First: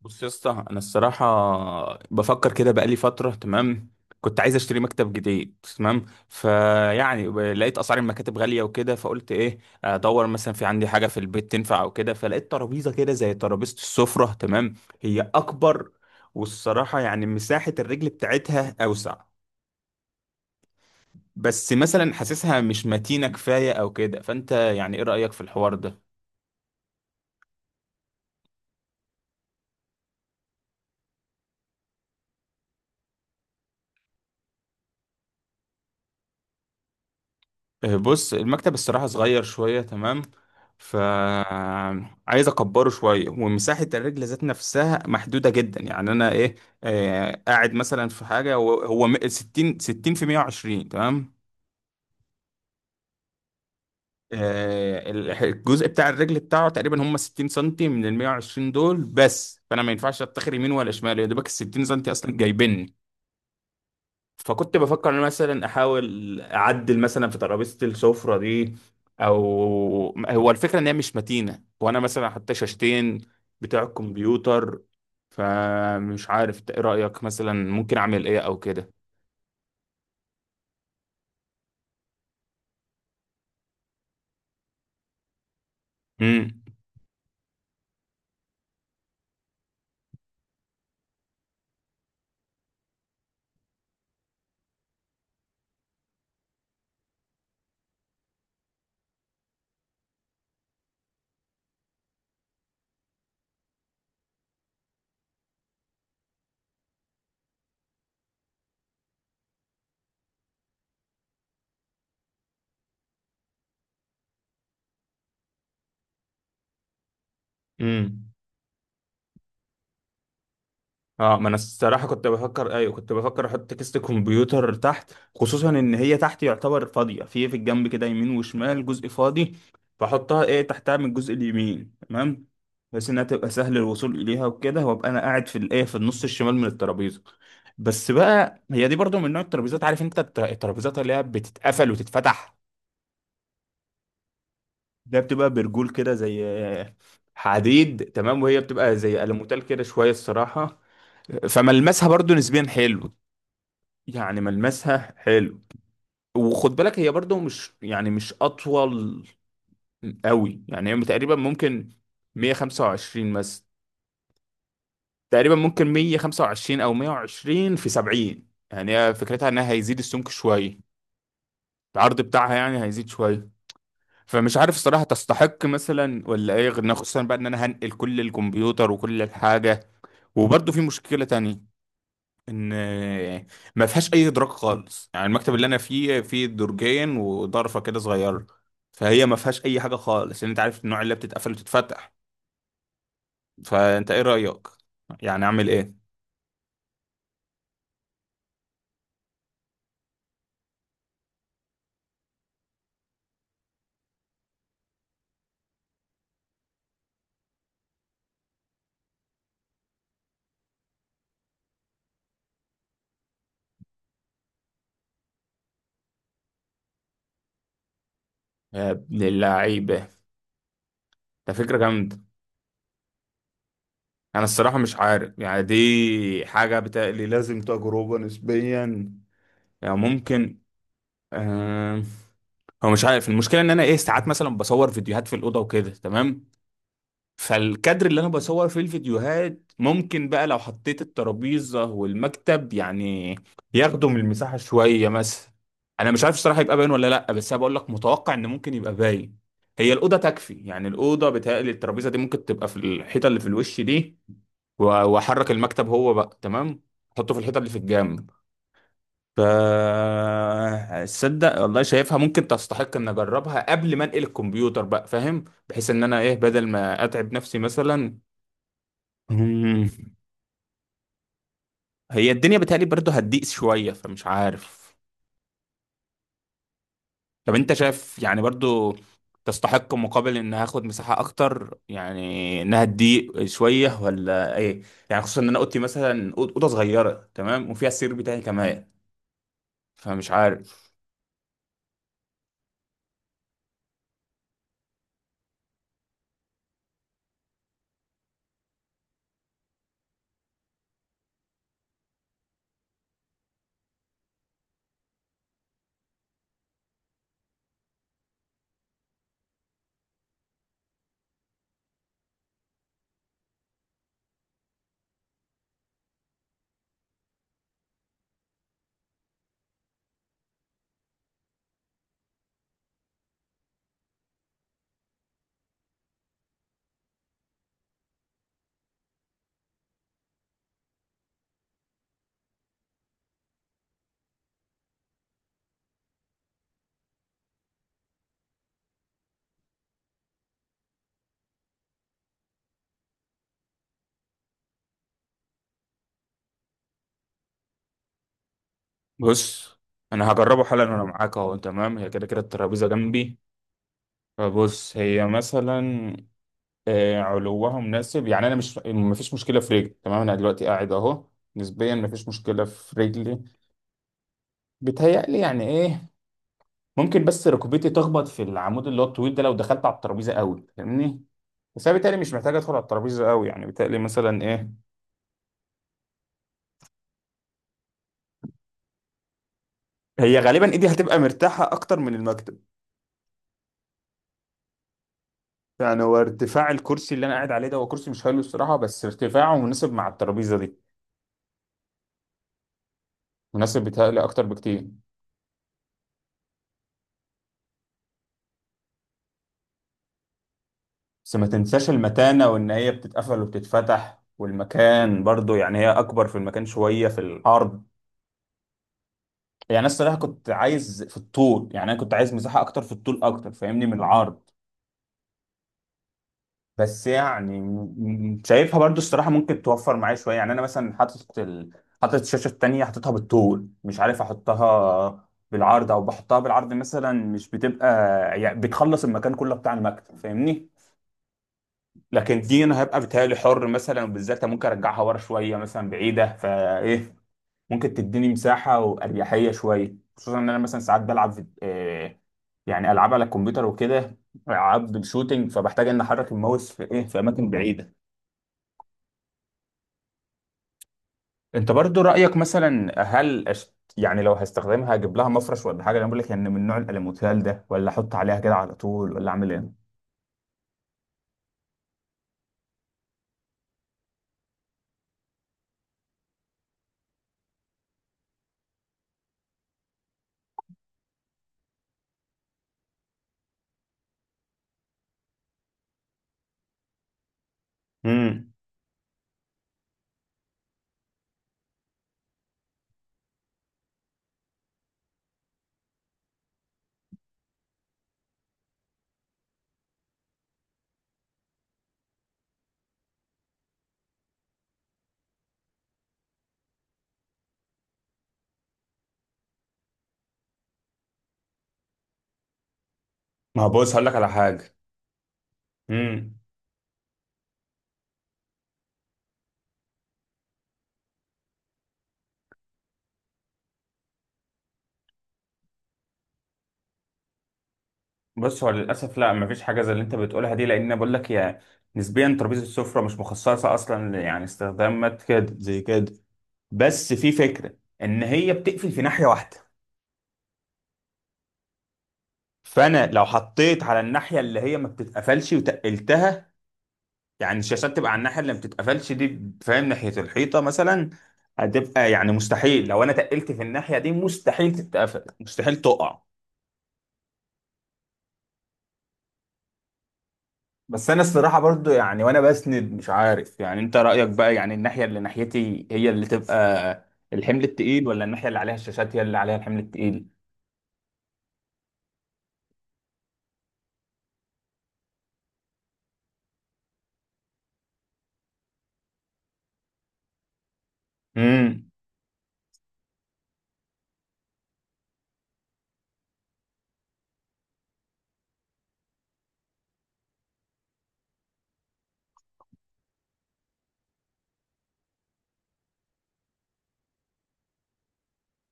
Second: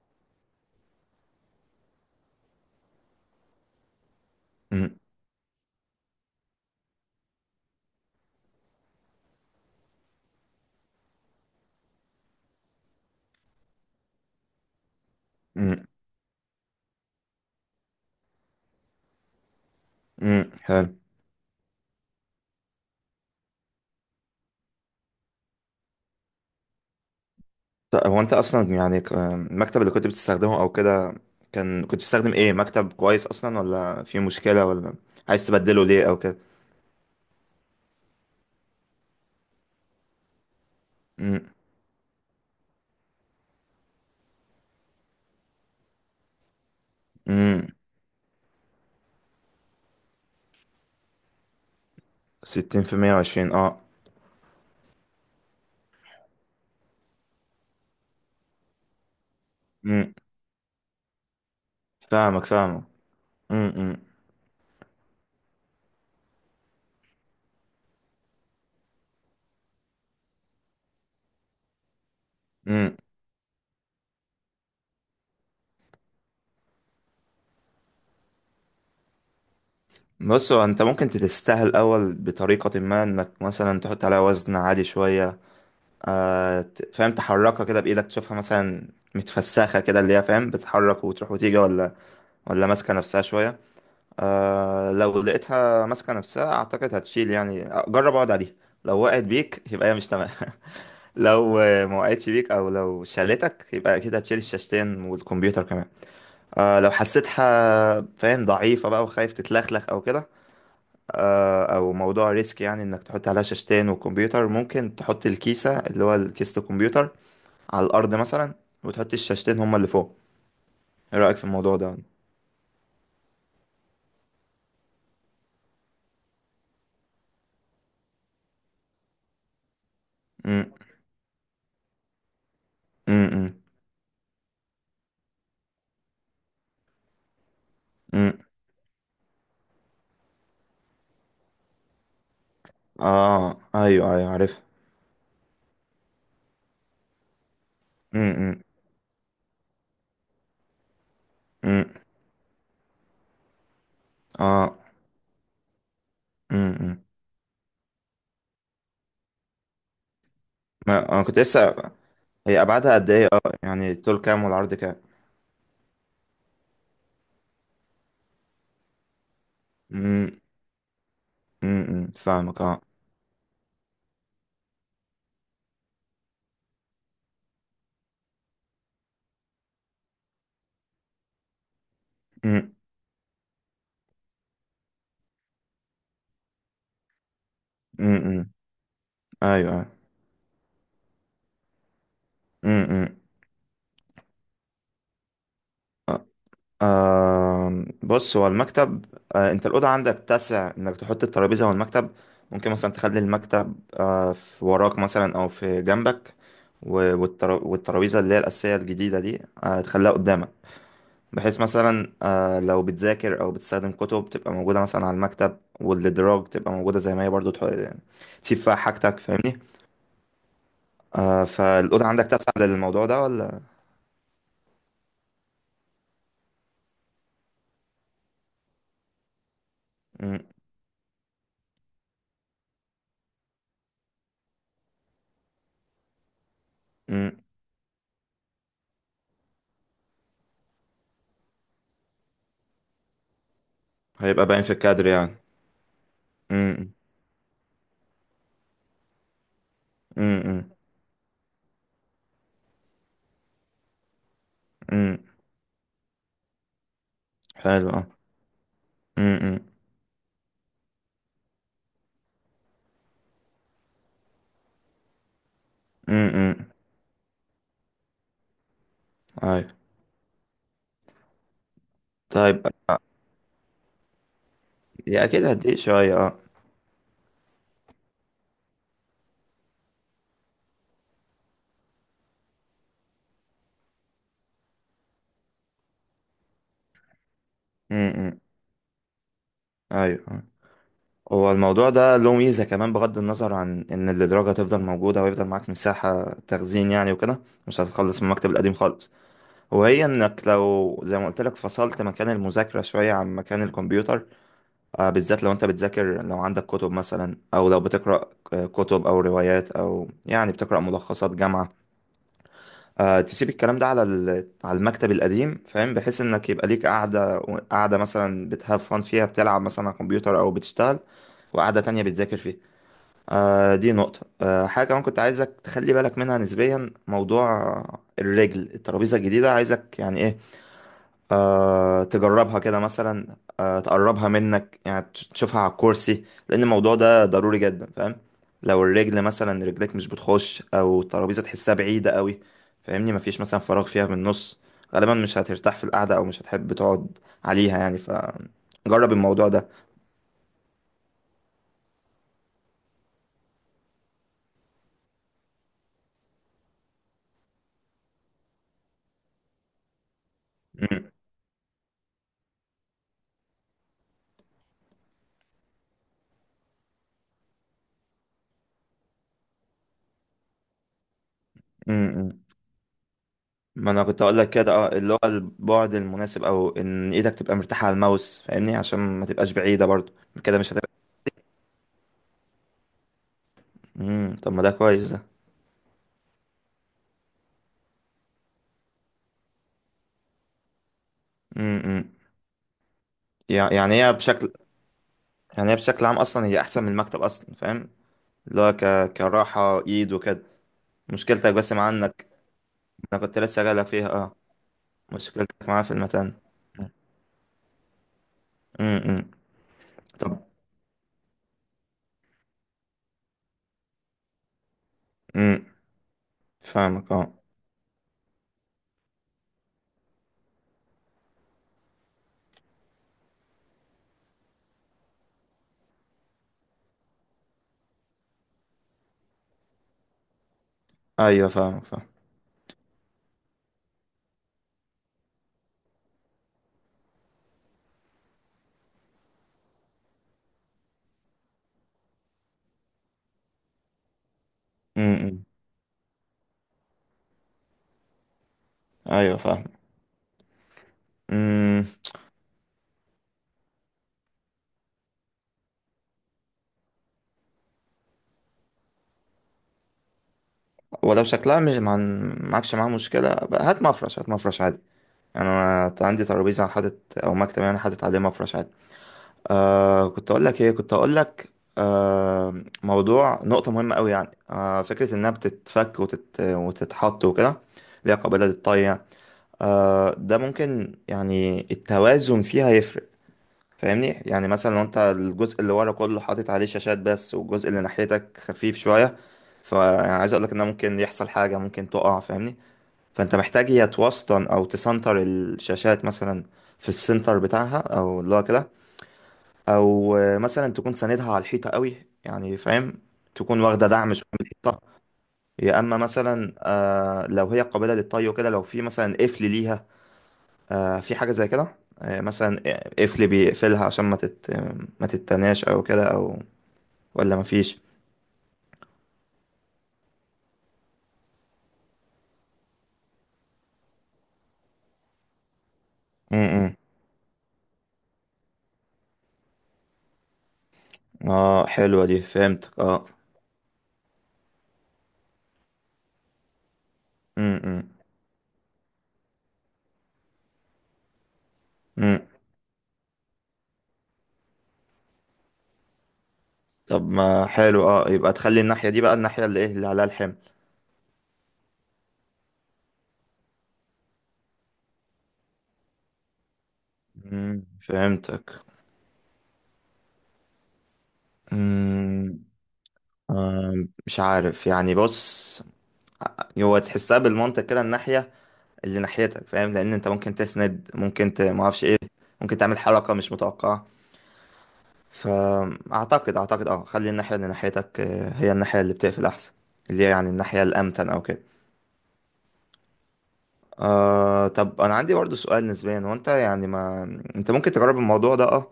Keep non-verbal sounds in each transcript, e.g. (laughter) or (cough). بص يا اسطى، انا الصراحه بفكر كده بقالي فتره. تمام، كنت عايز اشتري مم. مكتب جديد. تمام، فيعني لقيت اسعار المكاتب غاليه وكده، فقلت ايه، ادور مثلا في عندي حاجه في البيت تنفع او كده. فلقيت ترابيزه كده زي ترابيزه السفره. تمام، هي مم. اكبر، والصراحه يعني مساحه الرجل بتاعتها اوسع. مم. حلو. بس مثلا حاسسها مش متينه كفايه او كده. فانت يعني ايه رايك في الحوار ده؟ هو انت اصلا يعني المكتب اللي كنت بتستخدمه او كده، كنت بتستخدم ايه، مكتب كويس اصلا ولا في مشكلة، ولا عايز تبدله ليه او كده؟ آه، بص، المكتب الصراحة صغير شوية. تمام، ف مم. عايز اكبره شوية، ومساحة الرجل ذات نفسها محدودة جدا. يعني انا ايه، آه، مم. قاعد مثلا في حاجة 60 في 120. تمام، 60 في 120. اه آه، الجزء بتاع الرجل بتاعه تقريبا هم 60 سنتي من ال 120 دول بس. فانا ما مم. ينفعش اتخر يمين ولا شمال، يا دوبك ال 60 سنتي اصلا فاهمك فاهمك. جايبني. مم. مم. فكنت بفكر ان أنا مثلا احاول اعدل مثلا في ترابيزه السفره دي، او هو الفكره ان هي مش متينه، وانا مثلا حتى مم. شاشتين بتاع الكمبيوتر. فمش عارف إنت ايه رايك، مثلا ممكن اعمل ايه او كده؟ بص، هو انت ممكن تتستاهل الاول بطريقة ما انك مثلا تحط عليها وزن عالي شوية. فاهم، تحركها كده بايدك تشوفها مثلا متفسخة كده اللي هي فاهم، بتتحرك وتروح وتيجي، ولا ماسكة نفسها شوية. لو لقيتها ماسكة نفسها أعتقد هتشيل يعني. جرب اقعد عليها. لو وقعت بيك يبقى هي مش تمام. (laughs) لو ما وقعتش بيك أو لو شالتك يبقى أكيد هتشيل الشاشتين والكمبيوتر كمان. لو حسيتها فاهم ضعيفة بقى وخايف تتلخلخ أو كده. أو موضوع ريسك، يعني إنك تحط عليها شاشتين وكمبيوتر ممكن تحط الكيسة اللي هو كيسة الكمبيوتر على الأرض امم، مثلا، وتحط الشاشتين هما اللي فوق. إيه رأيك اه في ما انا الموضوع ده؟ الصراحه كنت بفكر، ايوه كنت بفكر احط كيسه الكمبيوتر تحت، خصوصا ان هي تحت يعتبر فاضيه، في الجنب كده يمين وشمال جزء فاضي. فاحطها ايه، م- تحتها من الجزء اليمين. تمام، بحيث م- انها تبقى م- سهل الوصول اليها وكده، وابقى انا قاعد في الايه، في النص الشمال من الترابيزه. بس م. بقى هي دي برضو من نوع الترابيزات، عارف انت الترابيزات اللي هي بتتقفل وتتفتح. أيوه أيوه عارف. ده بتبقى برجول كده زي آه، حديد. م- تمام، وهي م. بتبقى زي ألموتال كده شويه الصراحه. امم فملمسها برضو نسبيا حلو، يعني اه ملمسها حلو. امم وخد بالك امم. هي برضو مش، يعني مش اطول قوي. يعني هي ما انا تقريبا كنت لسه، ممكن هي ابعادها قد ايه؟ 125 اه مثلا، يعني الطول كام والعرض كام؟ تقريبا ممكن 125 او 120 في 70. يعني هي فكرتها انها هيزيد السمك امم شويه، العرض بتاعها فاهمك. اه يعني هيزيد شويه. فمش عارف الصراحه تستحق مثلا ولا ايه، غير خصوصا بقى ان انا هنقل كل الكمبيوتر وكل الحاجه. وبرضو في مشكله تانية، امم ان ما فيهاش اي ادراك خالص. يعني المكتب اللي انا فيه، فيه درجين وضرفه كده امم صغيره. امم. فهي ما فيهاش ايوه، اي حاجه أيوه. خالص، لان انت عارف النوع اللي بتتقفل وتتفتح. امم فانت ايه رايك، يعني اعمل ايه؟ بص هو المكتب، انت الاوضه عندك تسع انك تحط الترابيزه والمكتب؟ ممكن مثلا تخلي المكتب في وراك مثلا او في جنبك، والترابيزه اللي هي الاساسيه الجديده دي تخليها قدامك، بحيث مثلا لو بتذاكر او بتستخدم كتب تبقى موجوده مثلا على المكتب، والادراج تبقى موجوده زي ما هي برضو تسيب فيها يا حاجتك، ابن فاهمني. اللعيبه، ده فكره فالاوضه جامده. عندك تسعة للموضوع ده ولا؟ انا الصراحه مش عارف، يعني دي حاجه بتقلي لازم تجربه نسبيا. يعني م- ممكن آه... هو مش عارف، المشكله ان انا ايه، ساعات مثلا بصور فيديوهات في الاوضه وكده. تمام، م. فالكادر اللي انا بصور فيه الفيديوهات، ممكن بقى لو حطيت الترابيزة والمكتب يعني ياخدوا من هيبقى المساحة باين في الكادر شوية يعني. مثلا. انا مش عارف الصراحة يبقى باين م- ولا لا، بس انا بقول لك متوقع ان ممكن يبقى باين. هي الأوضة م- تكفي، م- يعني الأوضة بتهيألي الترابيزة دي ممكن تبقى في الحيطة اللي في الوش دي، م. وأحرك المكتب هو بقى. تمام، أحطه في الحيطة اللي في حلو، اه. الجنب. م- ف م- تصدق والله شايفها ممكن تستحق ان اجربها قبل ما انقل الكمبيوتر بقى، فاهم، بحيث ان انا م- ايه بدل م. ما اتعب نفسي مثلا. ايوه. مم. هي الدنيا طيب، بتهيألي برضه هتضيق شوية، فمش عارف. يا اكيد هديك شويه. اه طب انت شايف يعني برضه تستحق، مقابل ان هاخد مساحة اكتر يعني، انها تضيق شوية ولا ايه؟ يعني خصوصا ان انا اوضتي مثلا اوضة صغيرة. تمام، وفيها م- السرير بتاعي م. كمان. ايوه، فمش آه. عارف. هو الموضوع ده له ميزة كمان، بغض النظر عن إن الإدراج هتفضل موجودة ويفضل معاك مساحة تخزين يعني وكده. مش هتخلص من المكتب القديم خالص. وهي إنك لو زي ما قلت لك فصلت مكان المذاكرة شوية عن مكان الكمبيوتر، بالذات لو أنت بتذاكر، لو عندك كتب مثلا أو لو بتقرأ كتب أو روايات أو يعني بتقرأ ملخصات جامعة، تسيب الكلام ده على على المكتب القديم، فاهم، بحيث إنك يبقى ليك قاعدة، قاعدة مثلا بتهاف فن فيها بتلعب مثلا على الكمبيوتر أو بتشتغل، وقاعدة تانية بتذاكر فيها. دي نقطة. حاجة كمان كنت عايزك تخلي بالك منها نسبيا، موضوع الرجل، الترابيزة الجديدة، عايزك يعني ايه، تجربها كده مثلا، تقربها منك يعني، تشوفها على الكرسي، لأن الموضوع ده ضروري جدا، فاهم. لو الرجل مثلا، رجلك مش بتخش أو الترابيزة تحسها بعيدة قوي، فاهمني، مفيش مثلا فراغ فيها من النص، غالبا مش هترتاح في القعدة أو مش هتحب تقعد عليها يعني، فجرب الموضوع ده. بص، انا هجربه حالا وانا معاك اهو. تمام، هي كده كده الترابيزة جنبي. فبص، هي مثلا آه، علوها مناسب. يعني انا مش، مفيش مشكلة في رجلي. تمام، انا دلوقتي قاعد م- اهو، نسبيا مفيش مشكلة في رجلي. بيتهيألي يعني ايه، ممكن بس ركبتي تخبط في العمود اللي هو الطويل ده لو دخلت على الترابيزه قوي، فاهمني. بس م- انا بيتهيألي مش م. محتاج ادخل على الترابيزه قوي. يعني ما بيتهيألي انا كنت اقول مثلا لك ايه، كده، اللي هو البعد المناسب، او ان ايدك تبقى مرتاحه على الماوس، فاهمني، عشان ما تبقاش بعيده برضو. هي كده غالبا مش ايدي هتبقى. هتبقى مرتاحه اكتر من المكتب. طب ما ده كويس ده. يعني هو ارتفاع الكرسي اللي انا قاعد عليه ده، هو كرسي مش حلو الصراحه، بس ارتفاعه مناسب مع الترابيزه دي، امم مناسب يعني هي بيتهيألي اكتر بشكل، بكتير. يعني هي بشكل عام اصلا هي احسن من المكتب اصلا، فاهم، اللي هو كراحه ايد وكده. بس ما مشكلتك بس مع تنساش انك، المتانه، وان هي انا كنت بتتقفل لسه جايلك فيها. وبتتفتح، اه والمكان برضو، مشكلتك يعني معاه هي في اكبر المتن. في المكان شويه في العرض. امم يعني انا الصراحه طب. كنت عايز في الطول، يعني انا كنت عايز مساحه اكتر في الطول اكتر فاهمني من العرض. امم بس فاهمك. اه يعني شايفها برضو الصراحه ممكن توفر معايا شويه. يعني انا مثلا حاطط ال... حاطط الشاشه التانيه حاططها بالطول، مش عارف احطها بالعرض او بحطها بالعرض مثلا. مش بتبقى، يعني بتخلص المكان كله بتاع المكتب، فاهمني. ايوه، فاهمك فاهم. لكن دي انا هبقى بتهيألي حر مثلا، وبالذات ممكن ارجعها ورا شويه مثلا بعيده، فايه ممكن تديني مساحة وأريحية شوية. خصوصا إن أنا مثلا ساعات بلعب في آه، يعني ألعاب على الكمبيوتر وكده، ألعاب امم شوتينج، فبحتاج إن أحرك الماوس في إيه، في أماكن بعيدة. ايوه، أنت فاهم. برضو رأيك مثلا، هل أشت... يعني لو هستخدمها هجيب لها مفرش ولا حاجة؟ أنا بقول لك إن من نوع الألوميتال ده، ولا أحط عليها كده على طول، ولا أعمل إيه؟ ولو شكلها مش معكش معاها مشكلة بقى، هات مفرش، هات مفرش عادي. يعني أنا عندي ترابيزة حاطط أو مكتب، يعني حاطط عليه مفرش عادي. كنت أقول لك إيه، كنت أقول لك، آه موضوع نقطة مهمة أوي يعني، فكرة إنها بتتفك وتتحط وكده، ليها قابلة امم، للطي يعني. ده ممكن يعني التوازن فيها يفرق، فاهمني، يعني مثلا لو انت الجزء اللي ورا كله حاطط عليه شاشات بس والجزء اللي ناحيتك خفيف شوية، فعايز اقولك ان ممكن يحصل حاجة، ممكن تقع، فاهمني. فانت محتاج يا توسطن او تسنتر الشاشات مثلا، في السنتر بتاعها او اللي هو كده، او مثلا تكون ساندها على الحيطة قوي، يعني فاهم، تكون ما هو واخدة بص هقول لك دعم شوية على من حاجه. الحيطة، يا اما امم، مثلا لو هي قابلة للطي وكده، لو في مثلا قفل ليها، في حاجة زي كده، مثلا قفل بيقفلها عشان ما تتناش او كده، او ولا مفيش. بص هو للاسف لا، ما فيش حاجه زي اللي انت بتقولها دي. لان أنا بقول لك يا، نسبيا ترابيزه السفره مش مخصصه اصلا يعني استخدامات كده زي كده. امم بس في فكرة ان هي بتقفل في ناحية واحدة. اه حلوة دي، فهمتك. اه فانا لو حطيت على الناحية اللي هي ما بتتقفلش وتقلتها، يعني امم الشاشات تبقى على الناحية اللي ما بتتقفلش دي، فاهم، ناحية الحيطة مثلا، هتبقى امم يعني مستحيل لو انا تقلت في الناحية دي مستحيل تتقفل، مستحيل تقع. طب ما حلو، يبقى تخلي الناحية دي بقى الناحية اللي ايه، اللي عليها الحمل. بس انا الصراحة برضو يعني وانا بسند، مش عارف يعني انت رأيك بقى، يعني الناحية اللي ناحيتي هي اللي تبقى الحمل التقيل، ولا فهمتك. الناحية اللي عليها الشاشات هي اللي عليها الحمل التقيل؟ امم آه، مش عارف يعني، بص، هو تحسها بالمنطق كده، الناحية اللي ناحيتك فاهم، لان انت ممكن تسند، ممكن معرفش امم، ايه، ممكن تعمل حركة مش متوقعة، فاعتقد خلي الناحيه اللي ناحيتك هي الناحيه اللي بتقفل احسن، اللي هي يعني الناحيه الامتن او كده. طب انا عندي برضه سؤال نسبيا، هو انت يعني، ما انت ممكن تجرب الموضوع ده. اه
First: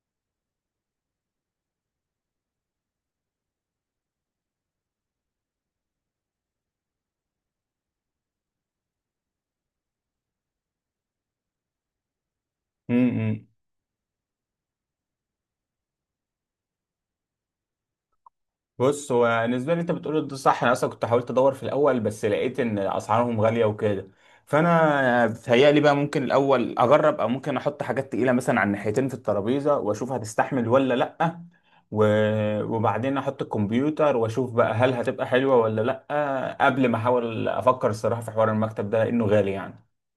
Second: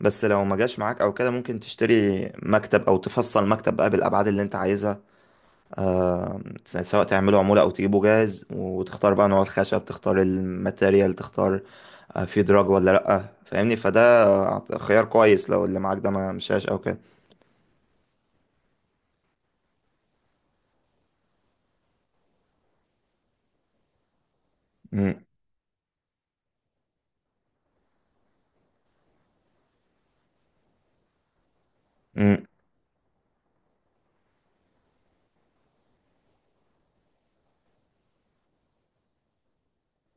بس لو ما جاش معاك او كده، ممكن تشتري مكتب او تفصل مكتب بقى بالابعاد اللي انت عايزها، سواء تعمله عمولة او تجيبه جاهز، وتختار بقى نوع الخشب، تختار الماتيريال، تختار في دراج ولا امم. لأ، امم. فاهمني، فده خيار كويس لو اللي معاك ده ما مشاش او كده. بص هو بالنسبه لي انت بتقول ده صح، انا اصلا كنت حاولت ادور في الاول، بس لقيت ان اسعارهم غاليه وكده. فانا بتهيألي بقى ممكن الاول اجرب، او ممكن احط حاجات تقيله مثلا على الناحيتين في الترابيزه واشوف هتستحمل ولا لا. مم. وبعدين احط الكمبيوتر واشوف بقى هل هتبقى حلوه ولا لا، قبل ما احاول افكر الصراحه في حوار المكتب ده لانه غالي يعني.